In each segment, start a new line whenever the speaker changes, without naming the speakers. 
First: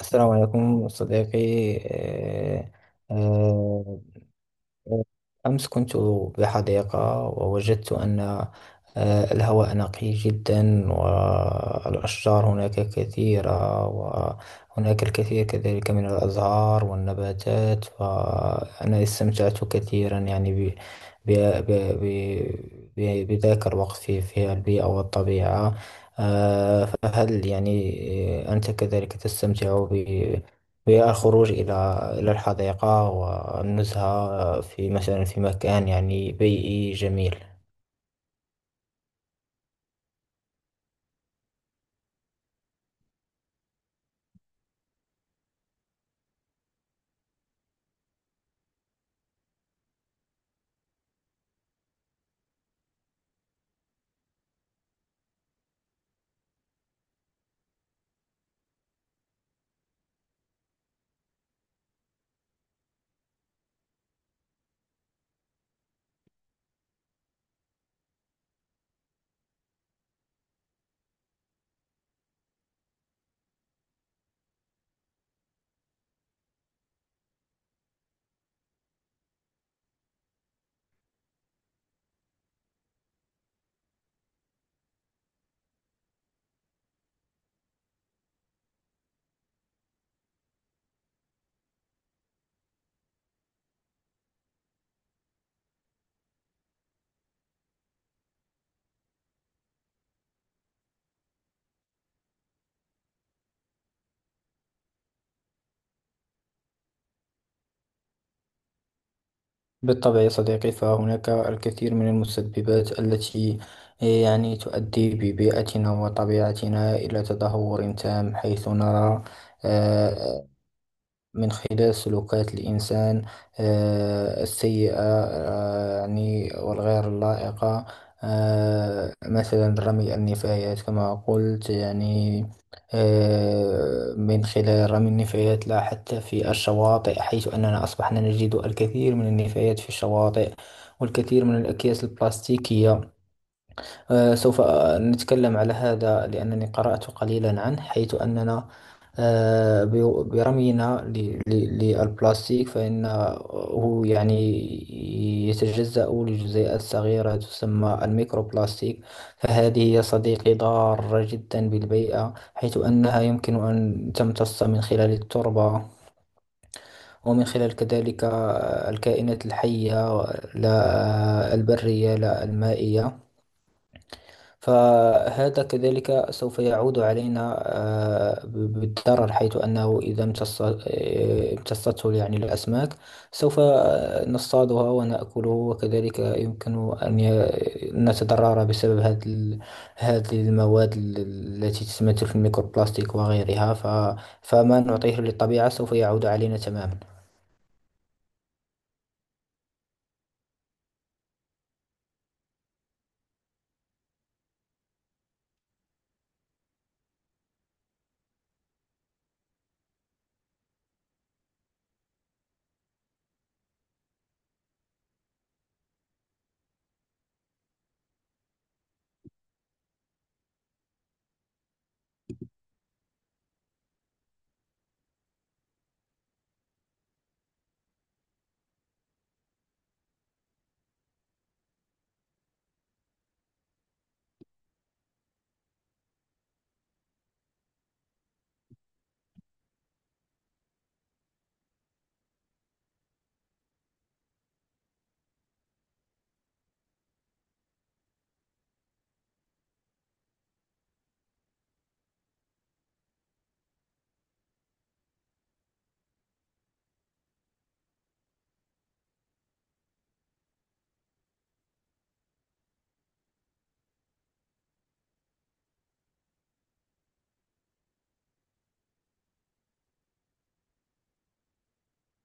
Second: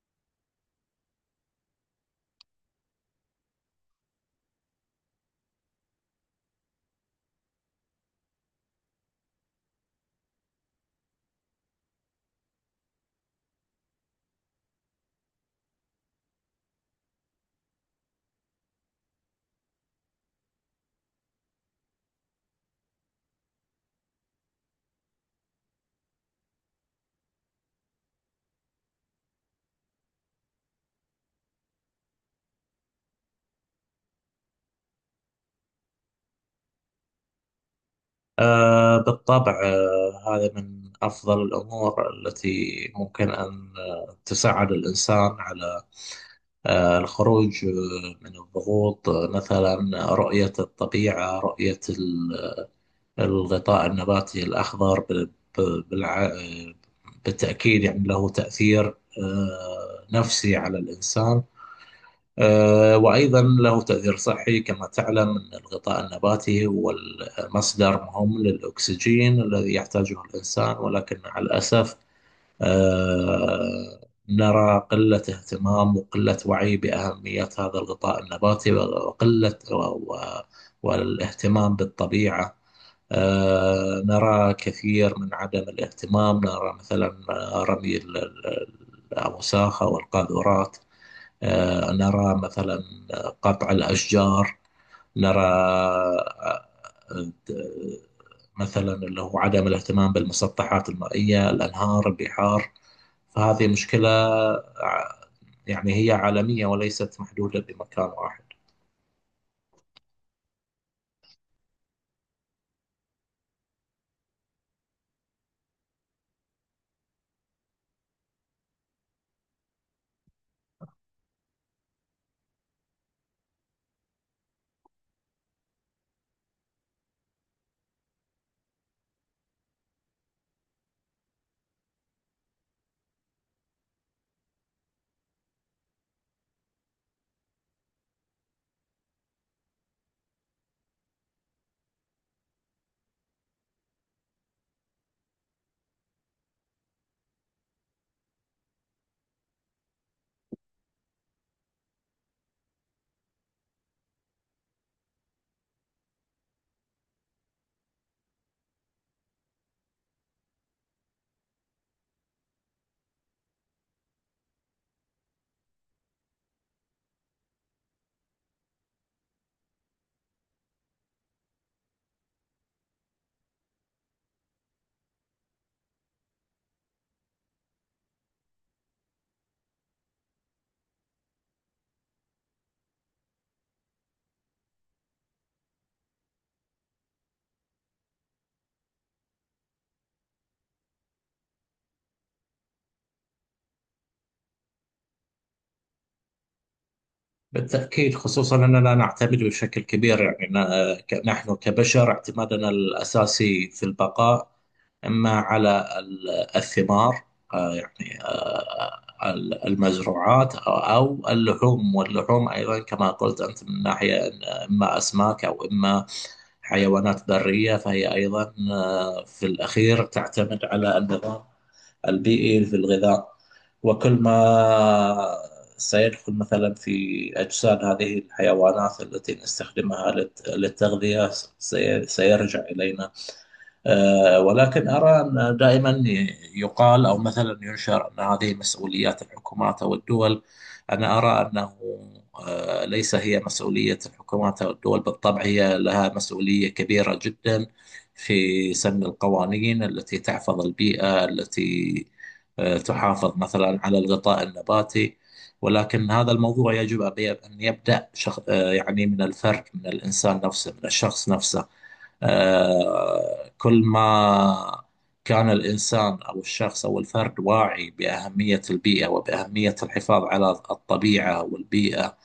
السلام عليكم صديقي. آه، أمس كنت بحديقة ووجدت أن الهواء نقي جدا، والأشجار هناك كثيرة، وهناك الكثير كذلك من الأزهار والنباتات، فأنا استمتعت كثيرا يعني ب ب ب بذاك الوقت في البيئة والطبيعة. فهل يعني أنت كذلك تستمتع هي الخروج إلى الحديقة والنزهة في مثلا في مكان يعني بيئي جميل؟
بالطبع، هذا من أفضل الأمور التي ممكن أن تساعد الإنسان على الخروج، من الضغوط، مثلا رؤية الطبيعة، رؤية الغطاء النباتي الأخضر، ب- ب- بالع... آه، بالتأكيد يعني له تأثير نفسي على الإنسان، وأيضا له تأثير صحي. كما تعلم أن الغطاء النباتي هو المصدر مهم للأكسجين الذي يحتاجه الإنسان، ولكن مع الأسف آه، نرى قلة اهتمام وقلة وعي بأهمية هذا الغطاء النباتي، وقلة والاهتمام بالطبيعة. نرى كثير من عدم الاهتمام، نرى مثلا رمي الأوساخ أو القاذورات، نرى مثلا قطع الأشجار، نرى آه، مثلا اللي هو عدم الاهتمام بالمسطحات المائية، الأنهار، البحار. فهذه مشكلة ع- يعني هي عالمية وليست محدودة بمكان واحد.
بالطبع يا صديقي، فهناك الكثير من المسببات التي يعني تؤدي ببيئتنا وطبيعتنا إلى تدهور تام، حيث نرى آه، من خلال سلوكات الإنسان السيئة يعني والغير اللائقة. مثلا رمي النفايات كما قلت يعني، من خلال رمي النفايات لا حتى في الشواطئ، حيث أننا أصبحنا نجد الكثير من النفايات في الشواطئ والكثير من الأكياس البلاستيكية. سوف نتكلم على هذا لأنني قرأت قليلا عنه، حيث أننا برمينا للبلاستيك فإنه يعني يتجزأ لجزيئات صغيرة تسمى الميكروبلاستيك. فهذه يا صديقي ضارة جدا بالبيئة، حيث أنها يمكن أن تمتص من خلال التربة ومن خلال كذلك الكائنات الحية، لا البرية لا المائية. فهذا كذلك سوف يعود علينا بالضرر، حيث أنه إذا امتصته يعني الأسماك، سوف نصطادها ونأكله، وكذلك يمكن أن نتضرر بسبب هذه المواد التي تتمثل في الميكروبلاستيك وغيرها. فما نعطيه للطبيعة سوف يعود علينا تماما.
بالتأكيد، خصوصا أننا نعتمد بشكل كبير يعني نحن كبشر اعتمادنا الأساسي في البقاء إما على الثمار، يعني المزروعات، أو اللحوم. واللحوم أيضا كما قلت أنت من ناحية إن إما أسماك أو إما حيوانات برية، فهي أيضا في الأخير تعتمد على النظام البيئي في الغذاء. وكل ما سيدخل مثلا في أجساد هذه الحيوانات التي نستخدمها للتغذية سيرجع إلينا. ولكن أرى أن دائما يقال، أو مثلا ينشر، أن هذه مسؤوليات الحكومات أو الدول. أنا أرى أنه ليس هي مسؤولية الحكومات أو الدول. بالطبع هي لها مسؤولية كبيرة جدا في سن القوانين التي تحفظ البيئة، التي تحافظ مثلا على الغطاء النباتي، ولكن هذا الموضوع يجب أن يبدأ شخ... آه، يعني من الفرد، من الإنسان نفسه، من الشخص نفسه. كل ما كان الإنسان أو الشخص أو الفرد واعي بأهمية البيئة، وبأهمية الحفاظ على الطبيعة والبيئة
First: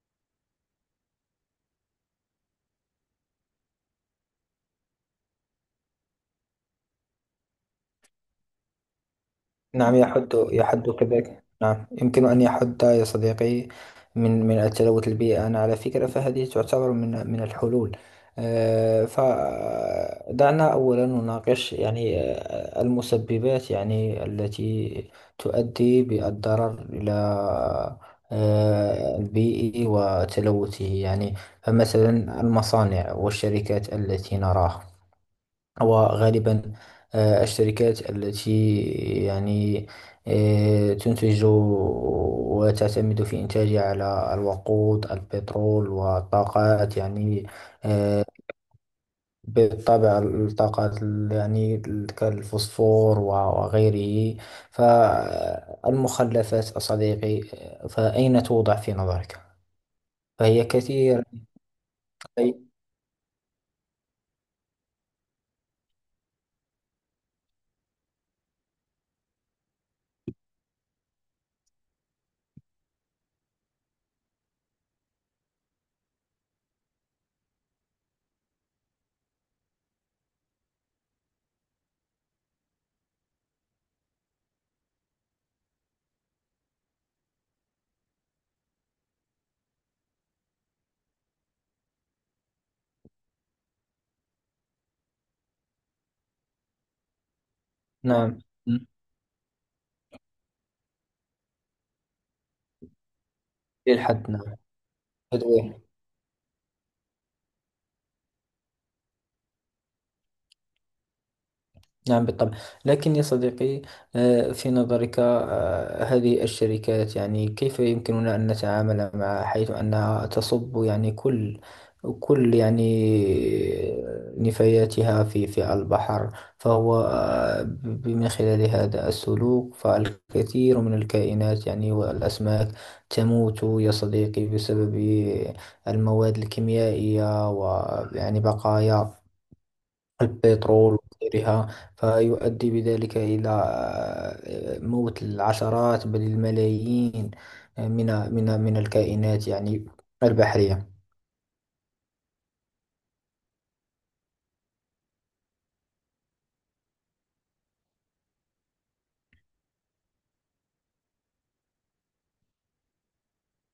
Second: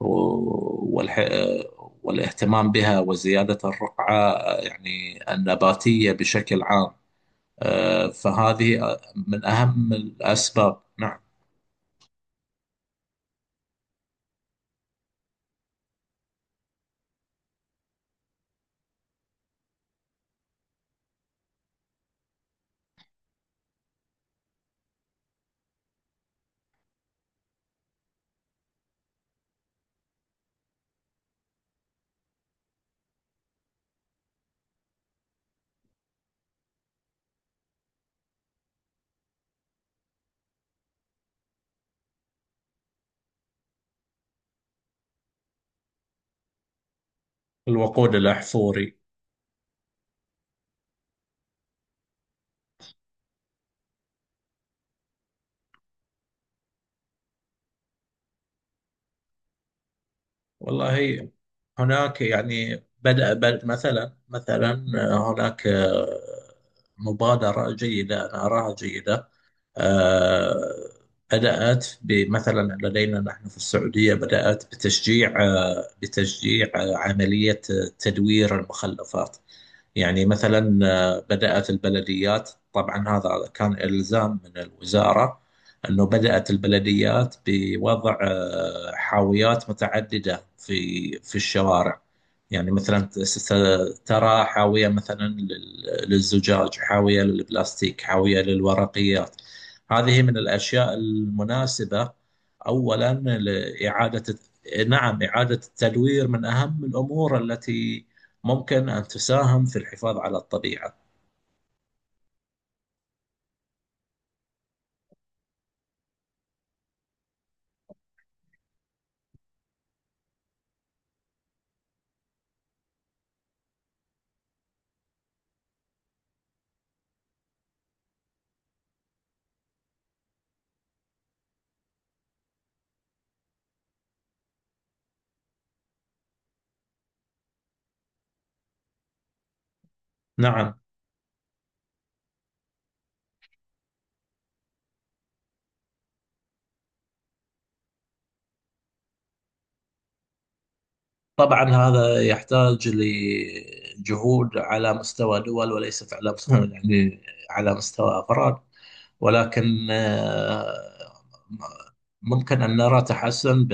و- والح... آه، والاهتمام بها، وزيادة الرقعة يعني النباتية بشكل عام، فهذه من أهم
نعم، يحد
الأسباب.
يحد
نعم.
كذلك، نعم، يمكن أن يحد يا صديقي من التلوث البيئي. أنا على فكرة فهذه تعتبر من الحلول. فدعنا أولا نناقش يعني المسببات يعني التي تؤدي بالضرر إلى البيئي وتلوثه يعني. فمثلا المصانع والشركات التي نراها، وغالبا الشركات التي يعني تنتج وتعتمد في إنتاجها على الوقود البترول والطاقات يعني.
الوقود
آه،
الأحفوري.
بالطبع الطاقات يعني كالفوسفور و وغيره فالمخلفات صديقي، فأين توضع في نظرك؟ فهي كثير.
والله، هناك يعني بدأ مثلا هناك مبادرة جيدة، أنا أراها جيدة. آه، بدأت بمثلا لدينا نحن في السعودية، بدأت بتشجيع، عملية تدوير المخلفات. يعني مثلا بدأت البلديات، طبعا هذا كان إلزام من الوزارة، أنه بدأت البلديات بوضع حاويات متعددة في الشوارع. يعني مثلا ترى حاوية مثلا للزجاج، حاوية للبلاستيك،
نعم.
حاوية للورقيات. هذه من الأشياء المناسبة، أولا
للحد،
لإعادة...
نعم.
نعم، إعادة
تدوير.
التدوير من أهم الأمور التي ممكن أن تساهم في الحفاظ على الطبيعة.
نعم، بالطبع. لكن يا صديقي، في نظرك هذه الشركات يعني كيف يمكننا أن نتعامل مع، حيث أنها تصب يعني كل يعني نفاياتها في البحر؟ فهو من خلال هذا السلوك فالكثير من الكائنات يعني والأسماك تموت يا صديقي بسبب المواد الكيميائية، ويعني بقايا
نعم.
البترول وغيرها. فيؤدي بذلك إلى موت العشرات بل الملايين من من الكائنات يعني البحرية.
طبعا هذا يحتاج لجهود على مستوى دول، وليس على مستوى يعني على مستوى أفراد. ولكن ممكن أن نرى تحسن ب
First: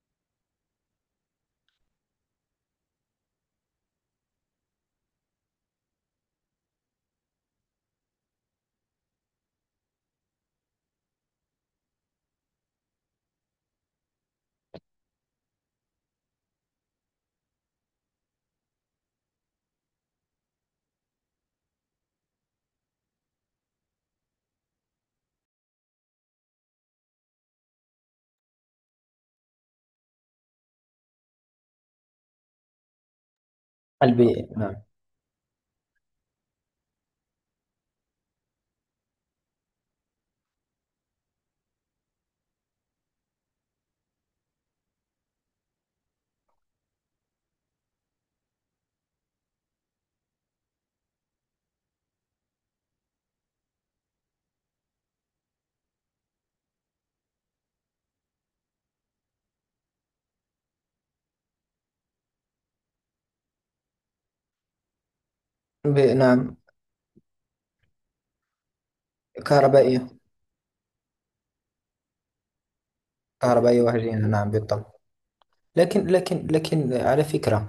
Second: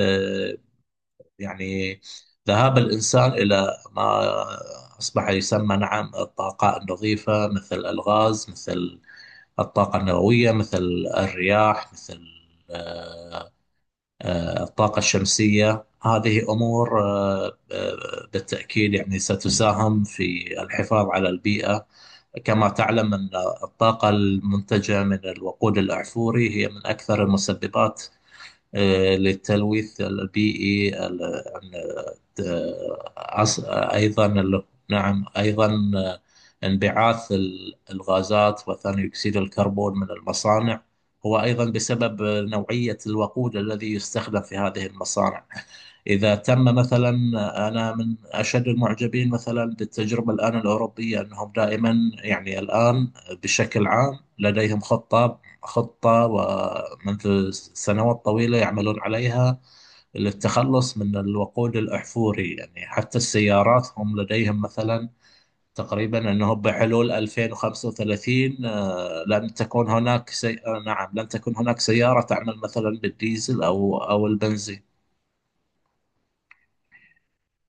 يعني ذهاب الإنسان إلى ما أصبح يسمى، نعم، الطاقة النظيفة، مثل الغاز، مثل الطاقة النووية، مثل الرياح، مثل آه، الطاقة الشمسية. هذه أمور بالتأكيد يعني ستساهم في الحفاظ على البيئة. كما تعلم أن الطاقة المنتجة من الوقود الأحفوري هي من أكثر المسببات للتلوث البيئي،
نعم.
نعم. أيضا آه، انبعاث الغازات وثاني أكسيد الكربون من المصانع، هو أيضا بسبب نوعية الوقود الذي يستخدم في هذه المصانع. إذا تم مثلا... أنا من أشد المعجبين مثلا بالتجربة الآن الأوروبية، أنهم دائما يعني الآن بشكل عام لديهم خطة ومنذ سنوات طويلة يعملون عليها للتخلص من الوقود الأحفوري، يعني حتى السيارات هم لديهم مثلا تقريبا أنه
نعم.
بحلول 2035 لن تكون
كهربائية.
هناك سي... آه، نعم، لن تكون هناك سيارة تعمل مثلا بالديزل
كهربائية
أو
وهجينة، نعم
البنزين.
بالطبع. لكن، لكن على فكرة،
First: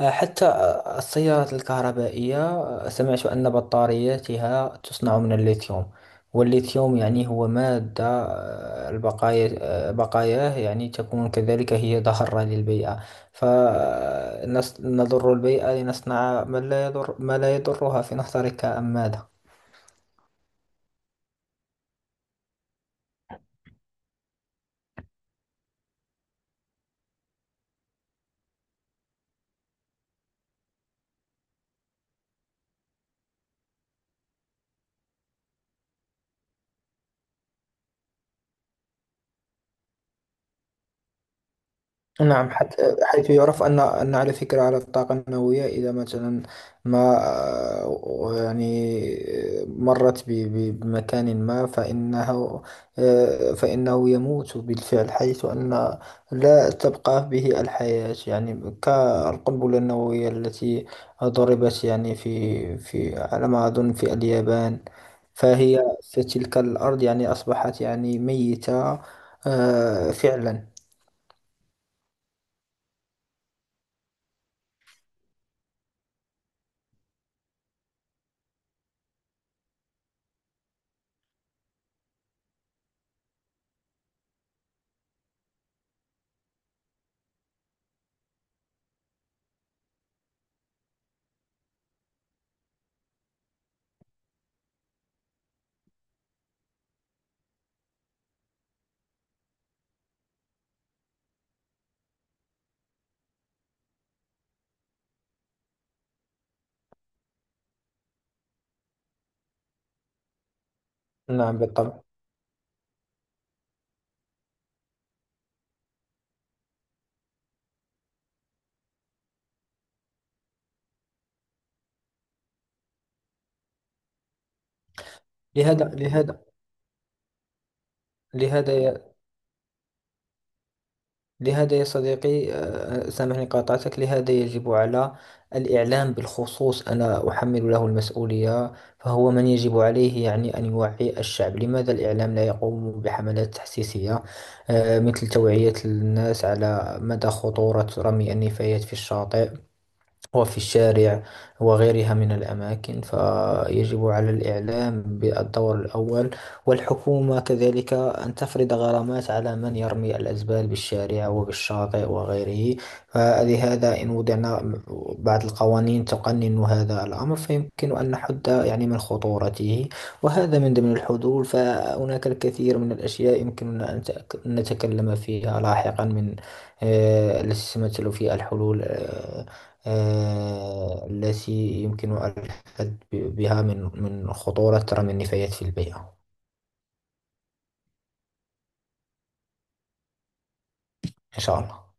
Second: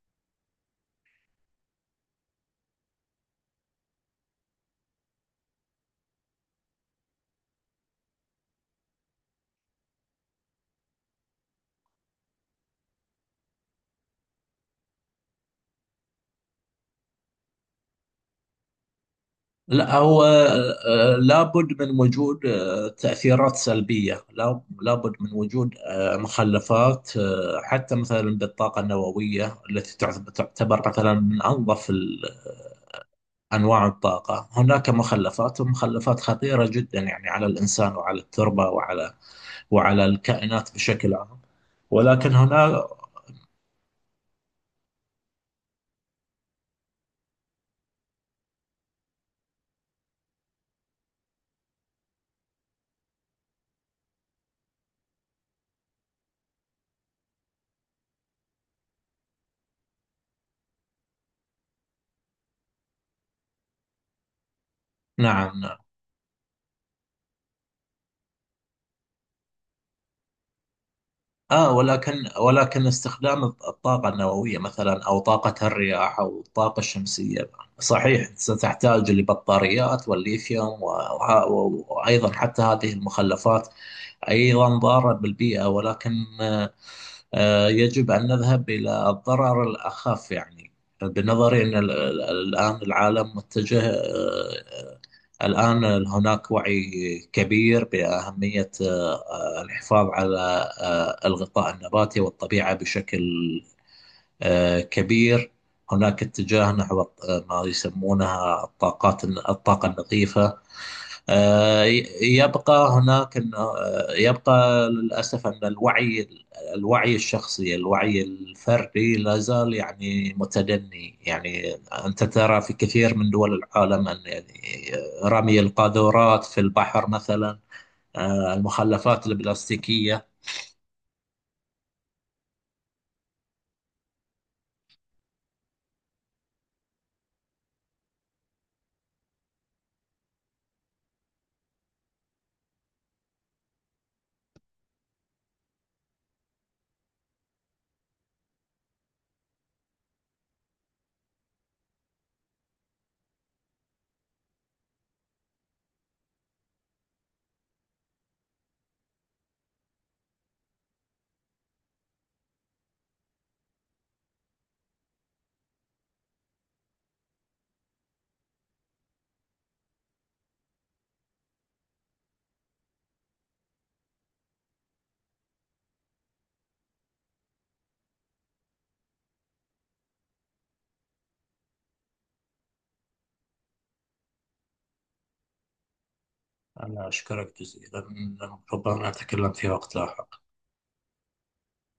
حتى السيارات الكهربائية، سمعت أن بطارياتها تصنع من الليثيوم. والليثيوم يعني هو مادة، البقايا بقاياه يعني تكون كذلك هي ضارة للبيئة. فنضر البيئة لنصنع ما لا يضر، ما لا يضرها في نظرك، أم ماذا؟
لا، هو لابد من وجود تأثيرات سلبية. لابد من وجود مخلفات حتى مثلا بالطاقة النووية، التي تعتبر مثلا من أنظف أنواع الطاقة. هناك مخلفات، ومخلفات خطيرة جدا يعني على الإنسان، وعلى التربة، وعلى الكائنات بشكل عام، ولكن
نعم،
هنا...
حيث يعرف أن على فكرة على الطاقة النووية إذا مثلا ما يعني مرت بمكان ما، فإنه فإنه يموت بالفعل، حيث أن لا تبقى به الحياة يعني، كالقنبلة النووية التي ضربت يعني في على ما أظن في اليابان.
نعم، نعم.
فهي في تلك الأرض يعني أصبحت يعني ميتة فعلا.
آه ولكن ولكن استخدام الطاقة النووية مثلا، أو طاقة الرياح، أو الطاقة الشمسية، صحيح ستحتاج لبطاريات والليثيوم، وأيضا، حتى هذه المخلفات أيضا ضارة بالبيئة، ولكن يجب أن نذهب إلى الضرر الأخف. يعني بنظري أن الآن العالم متجه، الآن هناك وعي كبير بأهمية الحفاظ على الغطاء النباتي والطبيعة بشكل كبير. هناك اتجاه نحو ما يسمونها الطاقات، الطاقة النظيفة.
نعم
آه،
بالطبع.
يبقى هناك انه يبقى للاسف ان الوعي، الوعي الشخصي، الوعي الفردي، لا زال يعني متدني. يعني انت ترى في كثير من دول العالم ان يعني رمي
لهذا لهذا
القاذورات في البحر مثلا،
لهذا يا
المخلفات البلاستيكية.
لهذا يا صديقي، سامحني قاطعتك، لهذا يجب على الإعلام بالخصوص، أنا أحمل له المسؤولية. فهو من يجب عليه يعني أن يوعي الشعب. لماذا الإعلام لا يقوم بحملات تحسيسية مثل توعية الناس على مدى خطورة رمي النفايات في الشاطئ وفي الشارع وغيرها من الأماكن؟ فيجب على الإعلام بالدور الأول، والحكومة كذلك أن تفرض غرامات على من يرمي الأزبال بالشارع وبالشاطئ وغيره. فلهذا إن وضعنا بعض القوانين تقنن هذا الأمر، فيمكن أن نحد يعني من خطورته، وهذا من ضمن الحلول. فهناك الكثير من الأشياء يمكننا أن نتكلم فيها لاحقا من التي تتمثل في الحلول، التي يمكن الحد بها من خطورة رمي النفايات في البيئة.
أنا أشكرك جزيلا، ربما نتكلم في وقت لاحق.
إن شاء الله.